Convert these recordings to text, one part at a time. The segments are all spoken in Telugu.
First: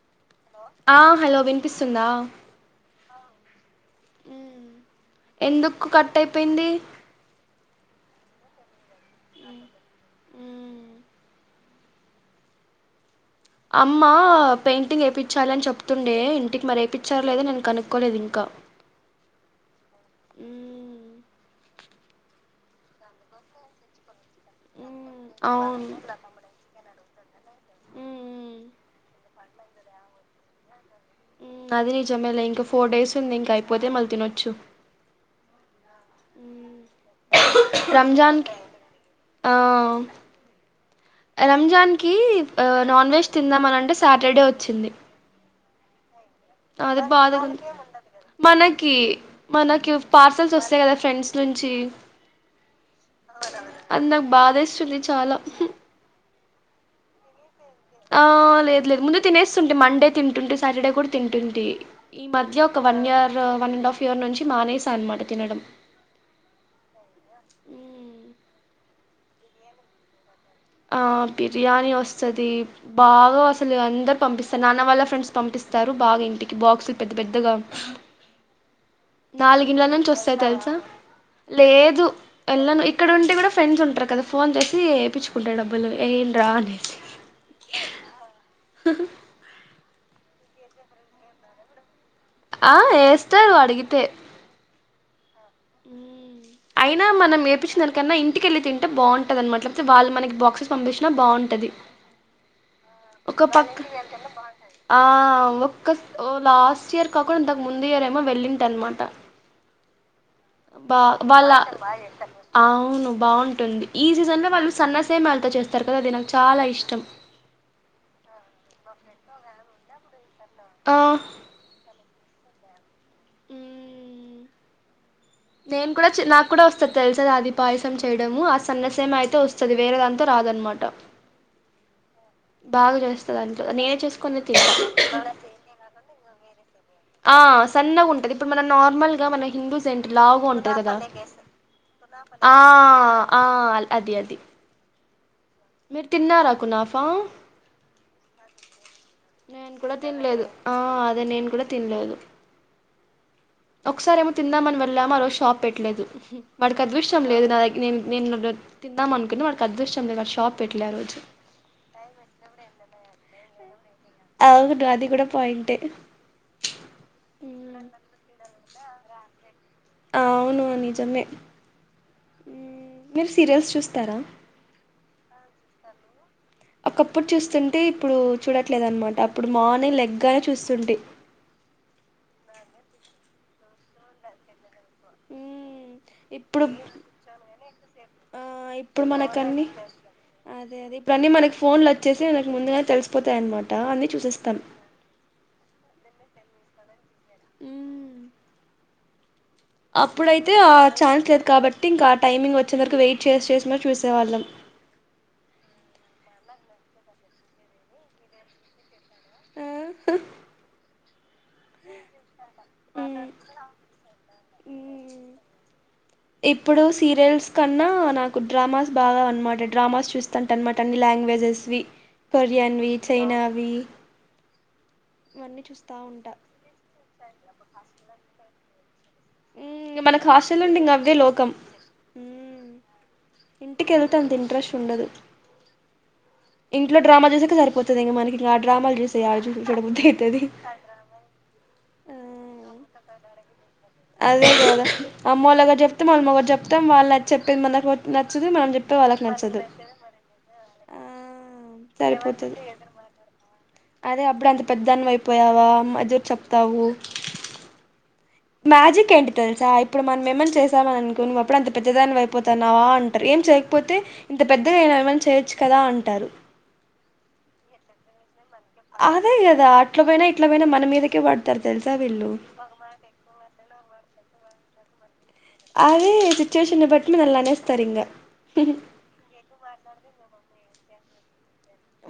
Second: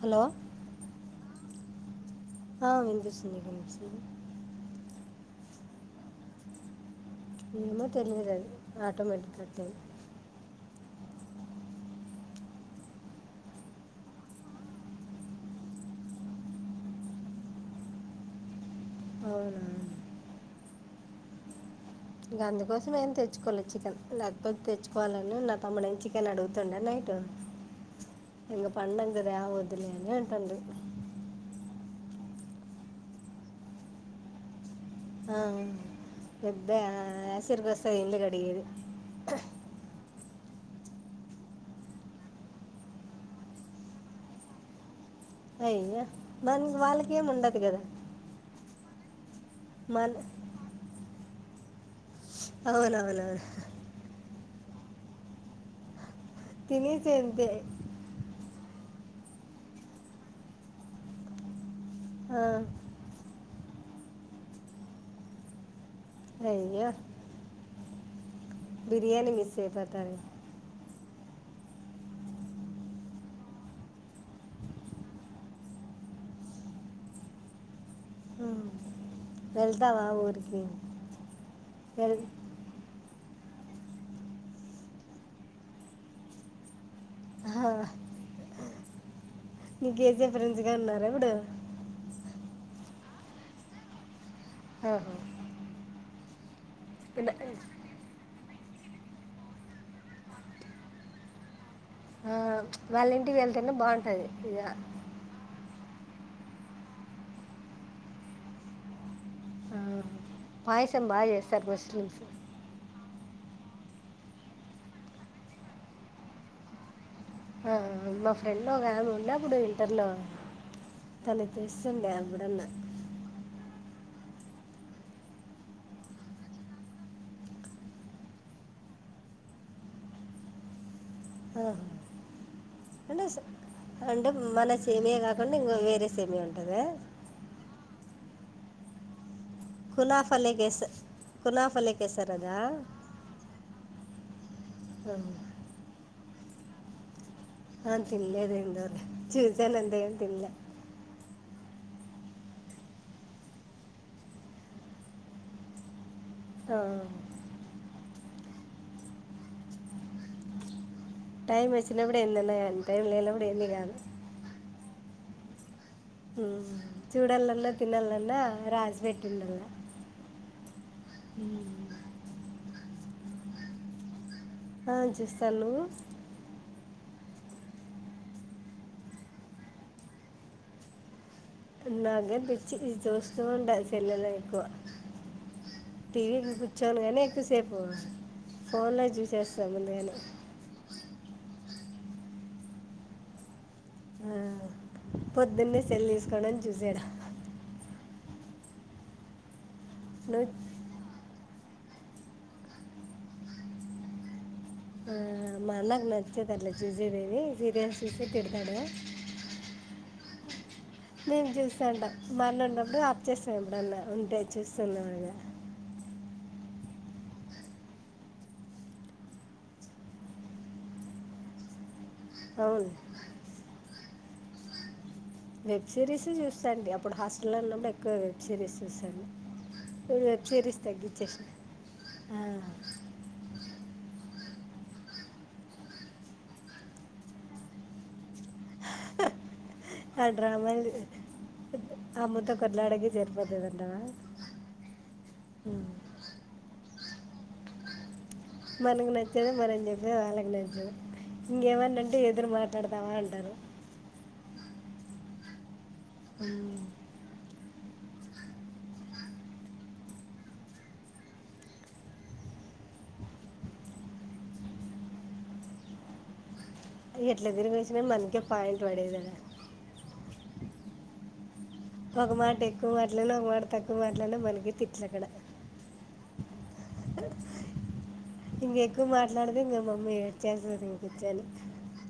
హలో ఆ హలో వినిపిస్తుందా ఆ విన్పిస్తుంది వినిపిస్తుంది ఎందుకు కట్ అయిపోయింది ఏమో తెలియదదు ఆటోమటిి క్ అమ్మా పెయింటింగ్ ఏపిచ్చాలి అని చెప్తుండే ఇంటికి మరె ఏపిచ్చారు లేదో నేను కనుక్కోలేదు ఇంకా అవు ఇగ అందుకోసం ఏం తెచ్చుకోలె చికెన్ లేకపోతే తెచ్చుకోవాలని నా అవును తమ్ముడు చికెన్ అడుగుతుండేను నైట్ ఎంగ పండగా రాేవ ద్దులే అంటండు అది నిజమేలే ఇంక ఫోర్ డేస్ ఉంది ఇంక అయిపోతే మళ్ళీ తినొచ్చు ఆ పెద్దయా [unintelligible] అయింది రెడీ రంజాన్ కి అయింది ఆ రంజాన్ కి నాన్ వెజ్ తిందామని అంటే సాటర్డే వచ్చింది అయ్యా దానికి వాళ్ళకేం ఉండదు కదా కి మనకి మన పార్సల్స్ వస్తాయి కదా ఫ్రెండ్స్ నుంచి స్ అవునవునవును చులి చాల తిినేసె అంతె ఆ లేదు లేదు ముందు తినేస్తుంటే మండే తింటుంటే సాటర్డే కూడ తింటుంటే ఈ ఆ, మధ్య ఒక one year one and half year నుంచి మానేసా అనమాట తినడం అయ్యా మ్మ్. బిరియాని మిస్ అయి పోతార్ ఆ బిర్యానీ వస్తుది బాగ అసలు అందరు పంపిస్తారు నాన్న వాళ్ళ ఫ్రెండ్స్ పంపిస్తారు బాగా ఇంటికి బాక్సు పెద్ద పెద్దగా ఆ నాలుగిండ్ల నుంచి వస్తాయి తెలుసా లేదు వెళ్ వెళను ఇక్కడ ఉండి టే కూడా ఫ్రెండ్స్ ఉంటారు కదా ఫోన్ చేసి యైపించుకుంటాను డబ్బులు ఏ యండి రా అనేసి హ్మ్మ్ నీకేసే ఫ్రెండ్స్ గాని ఉన్నారా అప్పుడు ఆ యేస్తారు అడిగితే హ అయినా మనం ఏపించిన దానికన్నా ఇ ఇంటికెళ్ళి తింటే బాగుంటదన మాట వాళ్ళు మనకి బాక్సెస్ పంపినా బాగుంటది ఆ వాళ్ళింటికి ఒక వెళ్తేనే పక్క బాగుంటది ఇక ఓ లాస్ట్ ఇయర్ కాక ఇంతకు ముందు ఇయర్ ఏమో వెళ్ళింటి అన్న మాట ఆ, బా పాయసం బాగా వాళ చేస్తారు ముస్లిమ్స్ అవును బాగుంటుంది ఈ సీజన్ లో వాళ్ళు సన్నసే మ్యాలతో చేస్తారు కదా అది నాకు చాలా ఇష్టం ఆ మా ఫ్రెండ్ ఒక ఆమె ఉండేప్పుడు ఇంటర్ లో ఆ తన తెస్తుండే ఎప్పుడన్నా మ్ నేను కూడా నాకు కూడా వస్తది తెలుస అది పాయసం చేయడము ఆ సన్నసేమియా అయితే వస్తది వేరే దాంతో రా దనమాట హ దాంట్లో నేనే అంటే చేసుకొని మన సేమియా తింటా కాకుండా ఇంకో వేరే సేమియా ఉంటద ఆ సన్నగా ఉంటది ఇప్పుడు మనం నార్మల్ గా మన హిందూస్ ఏంట లావుగా ఉంటది కునాఫలేకేస కదా కునాఫలేకేసారు ఆ అదా ఆ అది అది హ్మ్మ్ మీరు తిన్నారా కునాఫా ఆ, తినలేదు ఏందో నేను చూశాను కూడా అంతే కానీ తినలేదు తినలే ఆ అదే నేను కూడా తిన్లేదు ఒకసారి ఏమో తిందామని వెళ్ళామా ఆరోజు షాప్ పెట్టలేదు ఆ, వాడికి అదృష్టం లేదు నా దగ న నేను తిందాం అనుకుని వాడికి అదృష్టం లేదు వా షాప్ పెట్లే ఆ రోజు టైమ్ వచ్చిన అప్పుడు ఏదైనా కానీ టైమ్ లేనప్పుడు ఏంది కాదు అవును అది కూడా పాయింటే హ్మ్ చూడలన్నా ఉమ్, తినాలన్న రాసిబెట్టిఉండాల అవును నిజమే ఉమ్, మీరు సీరియల్స్ చూస్తారా ఆ చూస్తాను నువ్వు ఒకప్పుడు చూస్తుంటే ఇప్పుడు చూడట్లేదునమాట అప్పుడు మార్నింగ్ లెగ్గానే చూస్తుంటే నాగాని పిచ్చి ఇది చూస్తూ ఉంటా సెలుళ్ళో ఎక్కువ హామ్ టీవీ ముందు కూర్చోను గానీ ఎక్కువసేపు ఆ ఫోన్లో ఇప్పుడు మనకన్ని చూసేస్తా ముందుగానే అదే అదే ఇప్పుడు అన్నీ మనకి ఫోన్లు వచ్చి వచ్చేసి వాళ్ళకి ముందుగానే తెలిసిపోతాయి అన్నమాట అన్నీ ఆ చూసేస్తాం పొద్దున్నే సెల్ తీసుకోవడం చూసేయడం ఉమ్. నువ్వు అప్పుడైతే ఆ ఛాన్స్ లే వు కాబట్టి ఇంకా ఆ టైమింగ్ వచ్చే వరకు వెయిట్ చేసి చేసి మరి చూసేవాళ్ళం ఆ మా అన్నకు నచ్చదు అట్లా చూసేదేవి సీరియల్స్ చూస్తే తిడతాడు ఆ మేమ్ చూస్తాండం మా అన్న ఉన్నప్పుడు ఆఫ్ ఉమ్. చేస్తాం ఎప్పుడన్నా ఉంటేయి చూస్తున్నా అనగా ఇప్పుడు సీరియల్స్ కన్నా నాకు డ్రామాస్ బాగా అనమాట డ్రామాస్ చూస్తుంట అనమాట అన్ని లాంగ్వేజెస్ వి అవును కొరియన్వి చైనావి ఇవన్నీ వెబ్ చూస్తా సిరీస్ ఉంటా చూస్తాంటి అప్పుడు హాస్టల్ లో ఉన్నప్పుడు ఎక్కువ వెబ్ సిరీస్ చూస్తాన్ ఉ మనకు హాస్టల్ ఉండి ఇంకా అవ్వే లోకం ఆ, ఉమ్ ఇంటికి వెళ్తాం. అంత్ ఇంట్రెస్ట్ ఉండదు ఇంట్లో డ్రామా చూసేకే సరిపోతది ఇంగ మనకి. ఆ డ్రామా చూసి యాడ చూడ్ చూడబుద్ది ఆ అయితది డ్రామాలు ఆ ఇగ జర్ర పోదమ్ అదే కదా అమ్మ వొళ్ళు ఉం. ఒకటి చెప్తే మనమ్ ఒకటి చెప్తాం వాళ్ళు చేప్పేది మనకు ఒ నచ్ మనకు నచ్చదే మనం చెప్పేది వాళ్ళకి నచ్చదు ఆ ఇంగే సరిపోతది అదే అప్పుడు అంత పెద్దాన్వి అయిప్ పోయావా మజరు ఉం. చెప్తావు మ్యాజిక్ ఏంటి తెలుసా ఇప్పుడు మనం ఏమన్ చేసామని అనుకో నువ్వు అప్పుడు అంత పెద్దదాని అయిపోతున్నావా అంటారు. ఎమ్ ఎమ్ చేయకపోతే ఇంత పెద్దగా అయినవ్ ఏమైనా చేయొచ్చు కదా అంటారు. ఎట్లా తిరిగి వచ్చినా మనకే పాయింట్ పడేది అదే కదా అట్ల పోయినా ఇట్ల పోయినా మన మీదకే పడ్ ఒక మాట ఎక్కువ మాట్లన్న ఒక మాట తక్కువ మాట్లాన్న మనకే తిట్లు అక్కడ. అదే సిచ్యువేషన్ బట్టి వాళ్ళు అనేస్తారు ఇంగా. ఇంగ్ ఎక్కువ మాట్లాడితే ఇంకా మమ్మీ ఏడ్చేస్తది ఇంగ్ కుర్చొని.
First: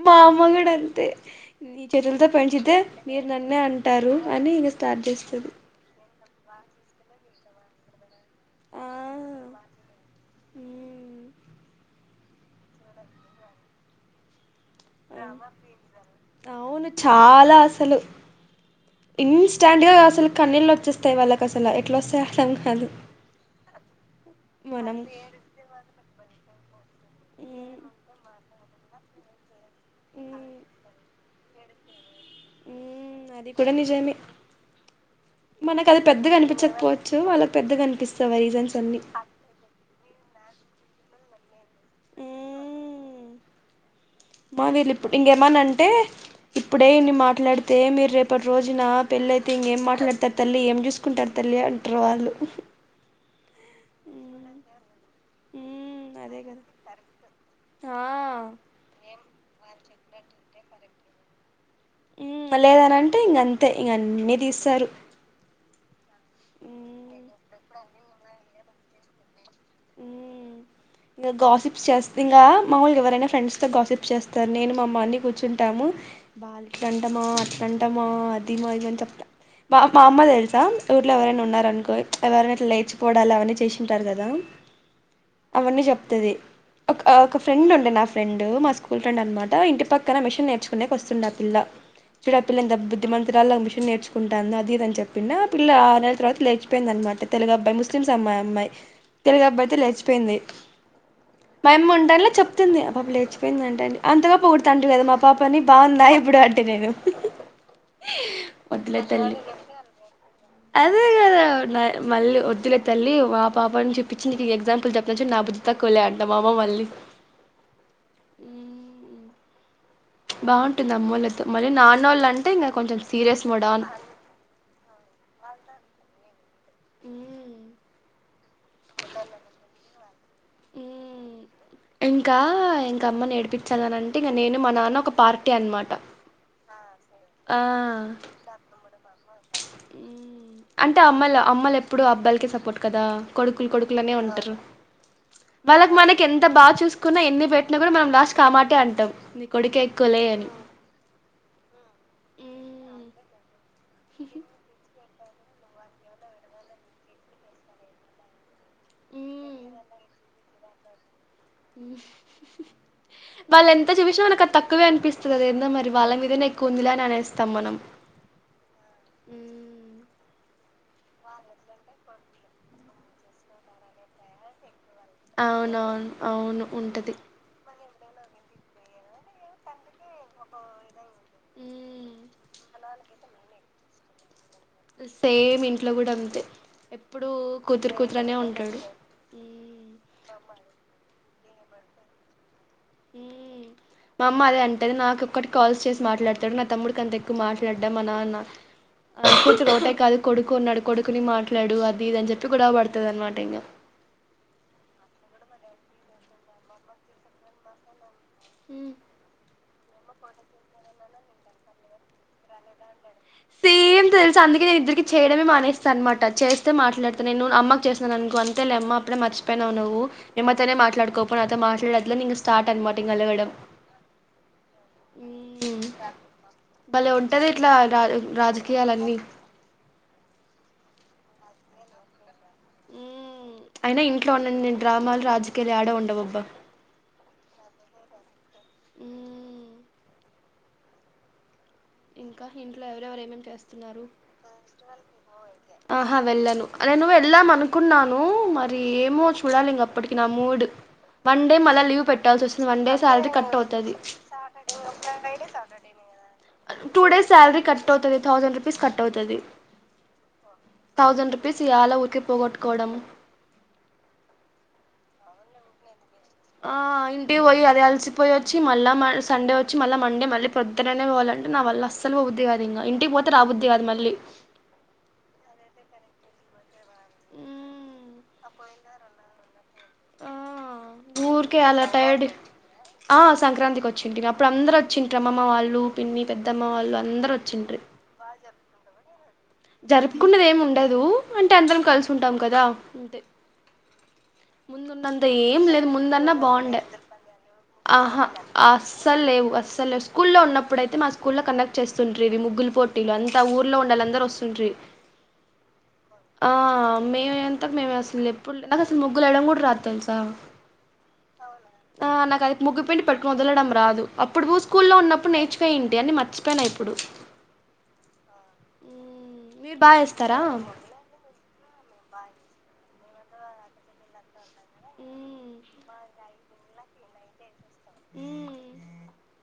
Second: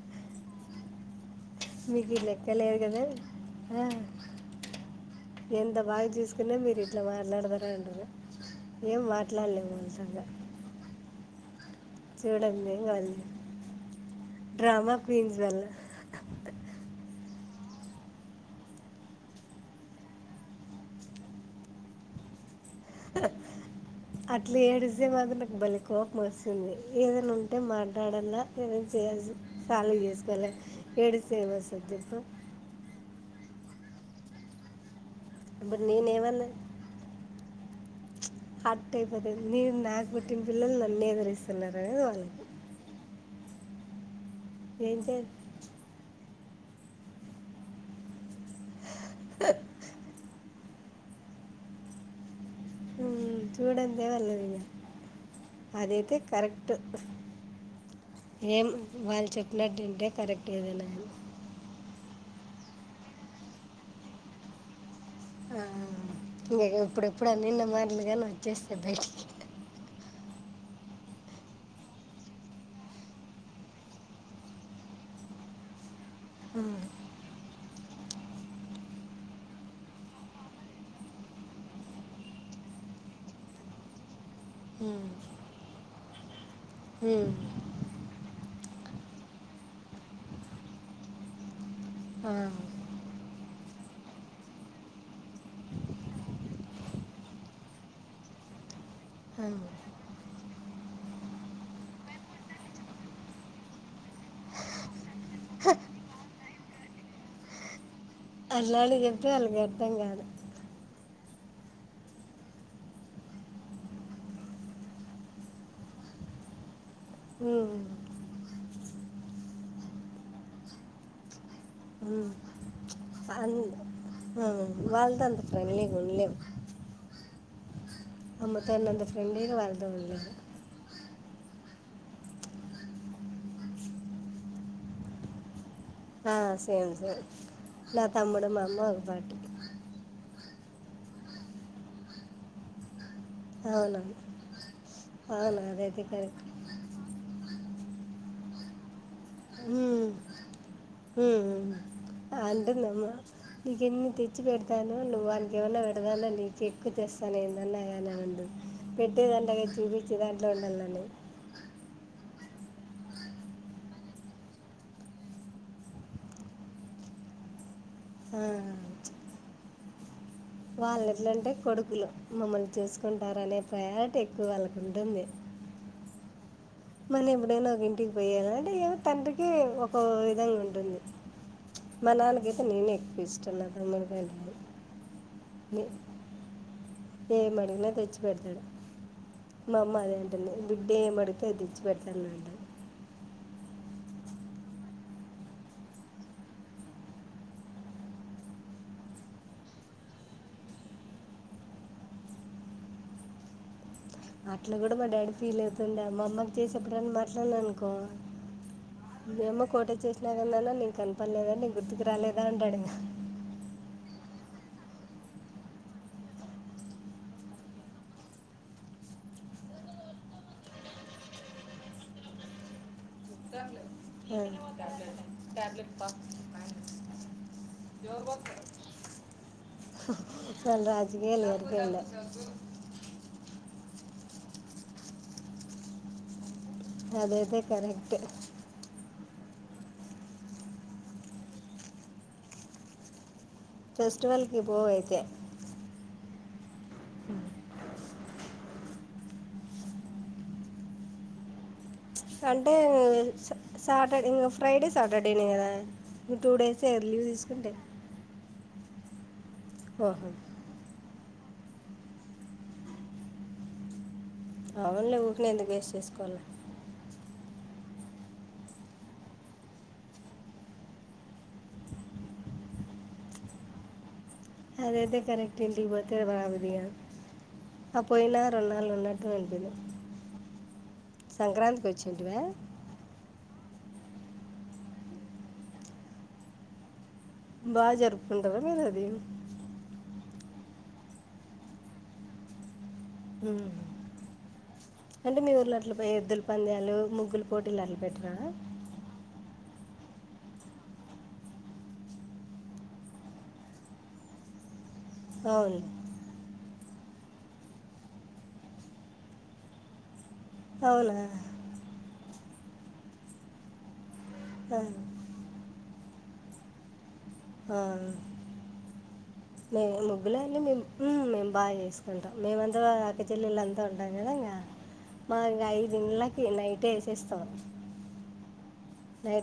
మా అమ్మ గూడ అంతే ఈ మీకు చేతులతో లెక్క పెంచితే లేదు కదా మీరు నన్నే ఆ, అంటారు అని ఇంగ స్టార్ట్ చేస్తది. ఎంత బాగా చూసుకున్నా మీరు ఇట్లా మాట్లాడతారా అంటారు ఎమ్ మాట్లాడలేం మనం ఇంక. చూడండి వాళ్ళు [unintelligible] క్వీన్స్ వల్ల అవును చాలా అసల్ అసలు ఇన్ స్టాంట్ గా అసలు కన్నీళ్ళు వచ్చేస్తాయి వాళ్ళకి అసలు ఎట్లా వస్తాయి అర్థం గ [inaudible] అట్లా మనం ఏడిస్తే మాత్రం నాకు బలే కోపం వస్తుంది, ఏదైనా ఉంటే మాట్లాడలా ఏదోకటి చేసి సాల్వ్ చేస్కోవల్ల ఏడిస్తే ఎమ్ వస్తది చెప్పు. అది కూడా నిజమే [inaudible] మనకు అది పెద్దగా నేనేమన్నా అనిపించకపోవచ్చు వాళ్ళకి పెద్దగా అనిపిస్తయి ఆ రీజన్స్ అన్ని. పిల్లోళ్ళు నన్నే ఎదిరిస్తున్నారు అనేది వాళ్ళకు మా వీళ్ళు ఇప్పుడు ఇంకేమనంటే ఇప్పుడే ఇన్ని మాట్లాడితే మీరు రేపు ఇప్పటి రోజున పెళ్ళ అయితే ఇంకేం మాట్లాడతారు తల్లి ఏం చూసుకుంటారు తల్లి అంటారు వాళ్ళు. ఉ చూడనిదా వాళ్ళది ఇగ ఉమ్ అదయితే అదే కదా కరెక్ట్ ఆ ఎమ్ వాళ్ళు చెప్పినట్టు వింటే కరెక్ట్ ఏదైనా గాని ఉమ్ వాళ్ళు ఏదైనా అంటే ఇంగ అంతే ఇంగ అన్నీ తీస్తారు. ఆ ఇంగ ఉమ్ ఎప్పుడెప్పుడు అన్నిననా మాట్లుగాని వచ్చేస్తాయి బయిటికి. ఉ ఇంగ గాసిప్స్ చేస్త ఇంగ మమూలుగా ఎవరైనా ఫ్రెండ్స్ తో గాసిప్స్ చేస్తారు, నేను మా అమ్మ అని కూర్చుంటాము. వాళ్ళు ఇట్లంట మా అట్లంట మా అది మా ఇది మా అని చెప్తా. మా మా అమ్మ తెలుసా ఊళ్లో ఎవరైనా ఉన్నారనుకో చ్ ఎవరైనా ఇట్లా లేచిపోడాలు అవన్నీ చేసింటారు గాదా. హు అవన్నీ చెప్తది ఒక ఆ ఒక ఫ్రెండ్ ఉండే నా ఫ్రెండు మా స్కూ స్కూల్ ఫ్రెండ్ అనమాట ఇంటి పక్కన మిషన్ నేర్చుకునే వస్తుండే ఆ పిల్ల, చూడు ఆ పిల్ల ఎంత బుద్ధిమంతురాలాగా మిష్ నేర్చుకుంటానంది అది ఇది అని చెప్పిండ్య ఆ పిల్ల ఆ నెల తర్వాత లేచిపోయిందనమాట తెలుగు అబ్బాయి ముస్లిమ్స్ అమ్మాయి ఆ అమ్మాయి. ఆ. తెలుగు అబ్బాయితో లేచిపోయింది మా అమ్మ ఉంటాన్లా చెప్తుంది ఆ పాప లేచిపోయింది అంట అని అంతగా పోగుడుతాంటివిగా మా ఆ పాప అని బాగుందా ఇప్పుడు అంటి నేను [inaudible] వద్దులే అట్లాంటివి చెప్తే తల్లి వాళ్ళకి అర్థం కాదు అదే కదా న మళ్ళీ వద్దులే తల్లి మా పాప ను చూపించి నీకు ఎగ్జామ్ పిలుచు కొచ్న్ నా బుద్ధి తక్కువలే అంట మా అమ్మ మళ్ళి ఉ ఉమ్ బాగుంటుంది అమ్మఒళ్ళతో మళ్ళీ నానోళ్ళు ఉమ్. అంటే ఇంకా కొంచెం సీరియస్ మోడ్ అన్- ఆన్ ఆ, వాళ్ళతో అంత ఫ్రెండ్లీ ఉలే ఉమ్మ్ అమ్మతోనుంత ఫ్రెంగా వాళ్ళతో ఉండలేం ఇంకా ఇంక అమ్మనేడిపించాలని అంటే ఇంక నేను మా నాన్న ఒక పార్టీ అనమాట ఆ సేం సే ఆ నా తమ్ముడు మామ్మ ఒక పార్టీ అంటే అమ్మలు అమ్మలు ఎప్పుడు అబ్బాలకే సపోర్ట్ కదా కొడుకులు కొడుకులునే అవునవును ఉంటారు అవును వాళ్ళకు అదైతే మనకి కరెక్ట్ ఎంత బాగా చూసుకున్నా ఎన్ని పె కూడా మనం లాస్ట్ కామాటే అంటాం నీ హు కొడుకే ఎక్కువలే అని హు ఆంటదమ్మా నీకేన్ని తెచ్చి పెడతాను. నువ్వు వాళ్ళకి ఏమన్నా పెదుతన నీకే ఎక్కువ చేస్తాను ఏంటన్నాగానీ అనదు పెట్టేదంటగాదు చూపించె దాంట్లో ఉండాలన్న [unintelligible] వాళ్ళు ఎంత చూపిచ్చిన మనకు అది తక్కువే అనిపిస్తుంది అద ఏందో మరి వాళ్ళ మీదనా ఎక్కువ ఉందిలే అని అనేస్తాం మనం ఆ వాళ్ళ ఎట్లంటే కొడుకులు మమ్మల్ని చూసుకుంటారునే ప్రయారిటీ ఎక్కువ వాళ్ళకి అవునవును అవును ఉంటది మనం ఎప్పుడైనా ఒక ఇంటికి పోయల అంటే ఏ తండ్రికి ఒక విధంగా ఉంటుంది. మ్మ్ మ నాన్న కైతే నేనే ఎక్కువ ఇష్ట నా తమ్ముడు కంటే సేమ్ ఇంట్లో గుడా అంతే ఎప్పుడు ఏమి అడిగినా కూతురు తెచ్చి కూతురనే పెడతాడు ఉంటాడు మా మ్మ్ అమ్మ అదే అంటూది బిడ్డ ఎం మడుగితే అది తెచ్చి పెడతాన్నాఅంట మ్మ్ [unintelligible] మా అమ్మ అదే అంటేది నాకు ఒక్కటి కాల్స్ చేసి మాట్లాడతాడు నా తమ్ముడికి అంత ఎక్కువ మాట్లాడడా మ నాన్న అ కూతురు ఒకటే కాదు కొడుకు ఉన్నాడు కొడుకుని మాట్లాడు అది ఇది అని చెప్పి కూడావ పడుతుంది అనమాట ఇంగ అట్లా కూడా మా డాడీ ఫీల్ అవుతుండే మా అమ్మమ్మకి చేసేప్పుడైనా మాట్లాడిన అనుకో ఇంగ ఏమో కోట చేసినా నాన్న నీకు కనపడలేదా నీ గుర్తుకు రాలేదా అంటాడు ఇంగ తెలుసు అందుకే నేను ఇద్దరికి చేయడమే మానేస్తా అనమాట చేస్తే మాట్లాడుతాను నేను అమ్మకి చేస్తన్నాను అనుకో అంతే లే అమ్మ అప్పుడే మర్చిపోయివు నువ్ మేమ్మతోనే మాట్లాడుకోకపో నాతో మాట్లాడదు ఇంకా స్టార్ట్ అనమాట ఇంగ అలగడం [unintelligible] మ్మ్. భలే ఉంటది ఇట్లా రా రాజకీయాలన్నీ ఇవాళ రాజకియలు వరకే ఉన్నాయ్ అయినా ఇంట్లో ఉన్నన్ని డ్రామాలు రాజకీయాలు ఏడ ఉండవుబ్బా అది అయితే కరెక్ట్ మ్మ్. ఇంకా ఇంట్లో ఎవరెవరు ఏమేం చేస్తున్నారు ఫెస్టివల్కి పోవైతే ఆహా వెళ్ళ అదే నువ్ వెళ్ళాం అనుకున్నాను మరి ఏమో చూడాలిగ అప్పటికి నా మూడు వన్ డే మళ్ళ లీవ్ పెట్టాల్సి వస్తుంది అంటే వన్ డే శాలరీ కట్ అవుతది సెట్ ఫైడే సాటర్డేదా గదా టూ డేస్ శాలరీ కట్ అవుతుది థౌజండ్ రూపీస్ కట్ అవుతది ఓ ఓహ థౌసండ్ రూపీస్ యాళ ఊరికి పోగొట్టుకోవడం అవునులే ఊరికినే ఎందుకు వెస్ట్ చేసుకోడం ఆ పోయి అది అలిసిపోయి వచ్చి మళ్ళ మ సండే వచ్చి మళ్ళీ మండే మళ్ళీ పొద్దుననే పోవాలంటే నావల్ల అస్సలు పో బుద్ది కాదు ఇంగ ఇంటికి పోతే బుద్ది గాదు మళ్ళీ అందయితే కరెక్టే ఇంటికి పోతె రాబ్బుద్ది గాదు హూ పోయినా రెండు నెలలు ఉన్నట్టు అనిపియలే. ఆ ఊర్కే అలా టైర్డ్ వచ్చింటివా ఆ సంక్రాంతికి వచ్చింటుమి అప్పుడు అందరు వచ్చింట్రి అమ్మమ్మ వాళ్ళు, పిన్ని, పెద్దమ్మ వాళ్ళు అందర్. బాగా జరుపుకుంటరా మీరు అది. జరుపుకున్నది ఏమి ఉండదూ. అంటే అందరం కల్సి ఉంటాం కదా. అంతే హ్ము ముందున్నంత ఏం లేదు. ముందన్నా బాగుండే. పందాలు ముగ్గుల పోటీలు అట్లా ఆహా పెట్టరా అస్సల్ లేవు అస్ సల్ స్కూల్లో ఉన్నప్పుడు అయితే మా స్కూల్లో కండెక్ట్ చేస్తుంట్రి. ఇవి ముగ్గులు పోటీలు అంత ఊర్లో ఉండాలందరు వస్త్ తుంట్రి అవును ఆ హా మేం అంతక్ మేము అసల్ ఎప్పుడు లే. నాకు అస్సలు ముగ్గుల్ ఏయడం కూడా రాద్ తెలుసా. అవులే ఆ నాకు అది ముగ్గు పిండి పట్టుకుని వదలడం రాదు. అప్పుడూ ఆ. స్కూల్లో ఉన్నప్పుడు నేర్చుకయం ఇయన్ని మర్చిపోయినా ఇప్పుడు. ఆ మీరు మే బాగా ఏస్తారా ముగ్గులన్నీ మేం ఊమ్ మేము బాగా చేసు కుంటాం మేమంతా అక్క చెల్లెళ్ళు అంతా ఉంటాం గదా ఇంగా. మా ఇంకా ఐదు ఇళ్ళక్ కీ నైటే ఏసేస్తాం ఊ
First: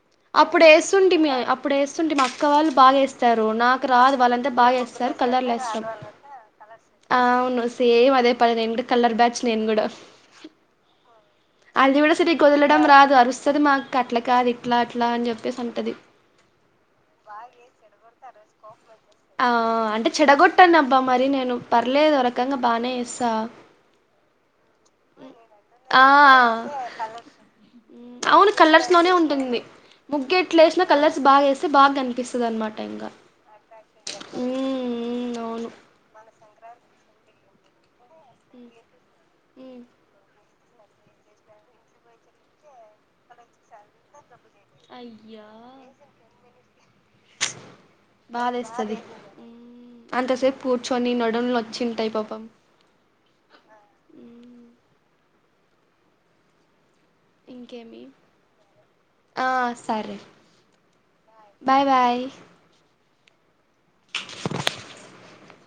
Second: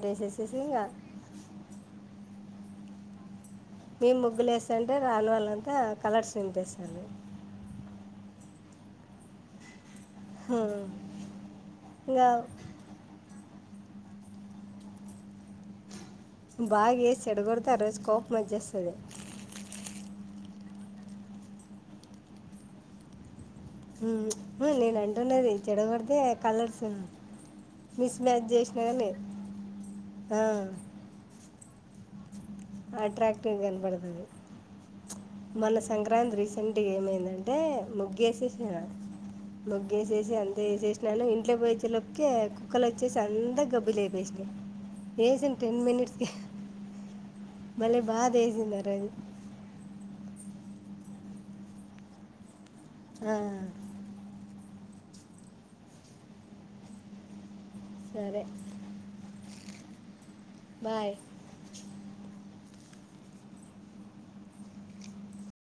వేసేసేసి అప్పుడు ఇంకా ఏస్తుంటిమీ అప్పుడు ఏస్తుంటిమీ మా అక్క వాళ్ళు బాగా ఏస్తారు. రు నాకు రాదు మేము ముగ్గులు వాళ్ళంతా బాగా వేస్తుంటే ఏస్తారు రాని కలర్లు వాళ్ళంతా ఏస్తం. కలర్స్ నింపేస్తారు ఆ అవును సేమ్ అదే పని నేను గూడా, కలర్ బ్యాచ్ నేను గూడా. హూ అది గూడా సరిగ్గ వదలడం రాదు అరుస్తది మా అక్క అట్లా కాదు ఇట్లా అట్లా అని చెప్పేసి అంటది. బాగా వేసి చెడగొడితే ఆ రోజు కోపం వచ్చేస్తుంది ఆ అంటే చెడగొట్టనబ్బా మరీ నేను పర్లేదు ఒరకంగా బాగనే చేస్తా. ఊ హ్ము ప్చ్ నేను అంటున్నది ఆ చెడగొడితే కలర్సు. అవును కలర్స్ లోనే ఉంటుంది. ముగ్గెట్లేశినా, కలర్స్ బాగా ఏస్తే బాగా కనిపిస్త్ అట్రాక్టివ్ కన్బడతది. ప్చ్ మ్మ్ అవును మొన్న సంక్రాంత్రి రీసెంట్గ ఏమైందంట్ టే ముగ్గేశేశినా, మ్మ్ ముగ్గేశేశి అంత్ ఏశేశినాను ఇంట్లో పొయి వచ్చేలోపుకే కుక్కలొచ్చేసి అంత గబ్బు లేపేశి ఏశిన్ టెన్ మినిట్స్ కే ప్చ్ బాధ ఏస్తది అంత సేప్ కూర్చొనీ నడుంలు నొచ్చింటాయి పాపం. ఆ ఉమ్ ఇంకేమి సరే ఆ సరే బాయ్ బాయ్ బాయ్